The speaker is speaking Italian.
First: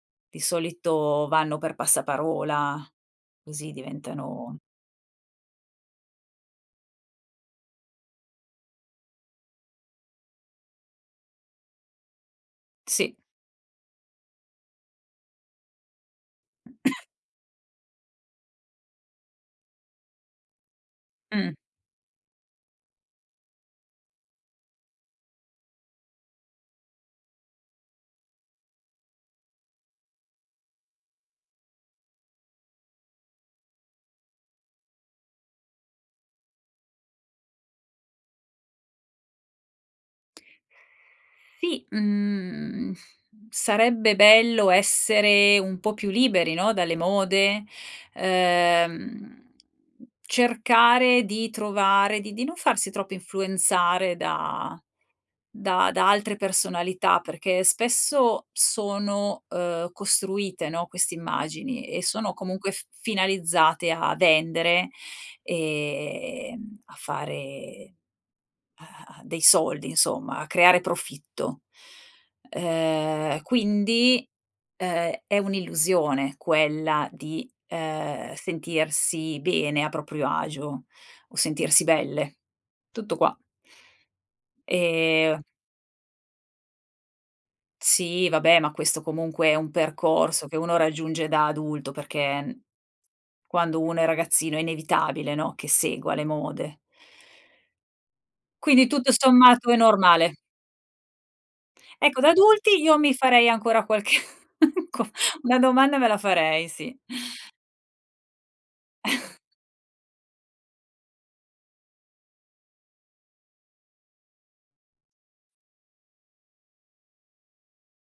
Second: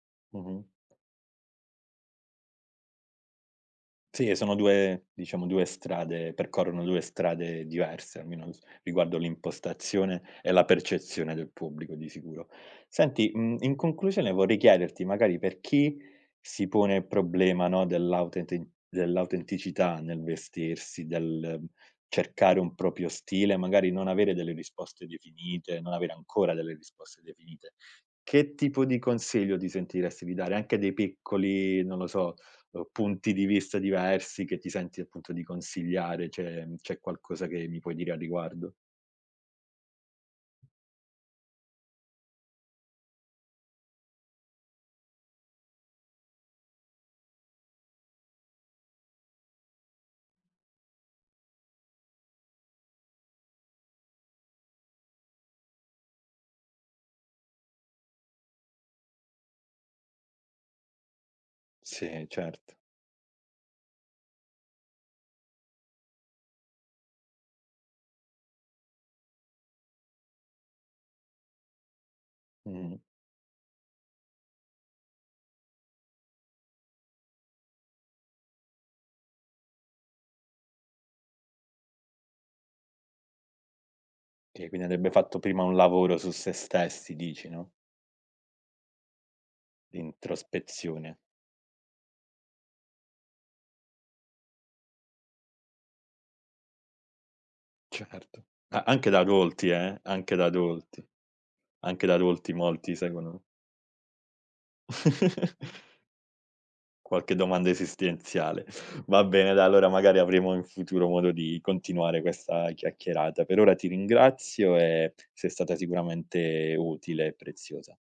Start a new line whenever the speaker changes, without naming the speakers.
Di
Mh-mh.
solito vanno per passaparola, così
Sì, sono
diventano
2, diciamo, 2 strade. Percorrono 2 strade diverse, almeno s riguardo l'impostazione e la percezione del pubblico, di sicuro.
Sì.
Senti, mhmm, in conclusione vorrei chiederti magari, per chi si pone il problema, no, dell'autenti dell'autenticità nel vestirsi,
Mh.
del cercare un proprio stile, magari non avere delle risposte definite, non avere ancora delle risposte definite. Che tipo di consiglio ti sentiresti di dare? Anche dei piccoli, non lo so, uhm, punti di vista diversi che ti senti appunto di consigliare. C'è c'è qualcosa che mi puoi dire a riguardo?
Sì, mhmm, sarebbe bello essere un po' più liberi, no, dalle mode, uhm, cercare di trovare, di di non farsi troppo influenzare da da da altre personalità perché spesso sono, uhm, costruite, no, queste immagini, e
Sì,
sono comunque
certo.
f finalizzate a vendere, ehm, a fare a a a dei soldi, insomma, a creare profitto,
Mh-mh.
ehm, quindi, ehm, è un'illusione quella di, ehm, sentirsi bene a proprio agio o sentirsi belle. Tutto qua.
Sì, quindi andrebbe fatto
E
prima un lavoro su se stessi dici, no?
Sì, vabbè, ma questo comunque è un
Di
percorso che uno
introspezione.
raggiunge da adulto perché quando uno è ragazzino è inevitabile, no, che segua le mode.
Certo. A
Quindi
anche
tutto
da adulti,
sommato è
eh.
normale.
Anche da adulti. Anche da
Ecco da
adulti
adulti
molti
io mi
seguono
farei ancora qualche qua una domanda me la farei, sì.
Qualche domanda esistenziale. Va bene, dai, allora magari avremo in futuro modo di continuare questa chiacchierata. Per ora ti ringrazio e sei stata sicuramente utile e preziosa.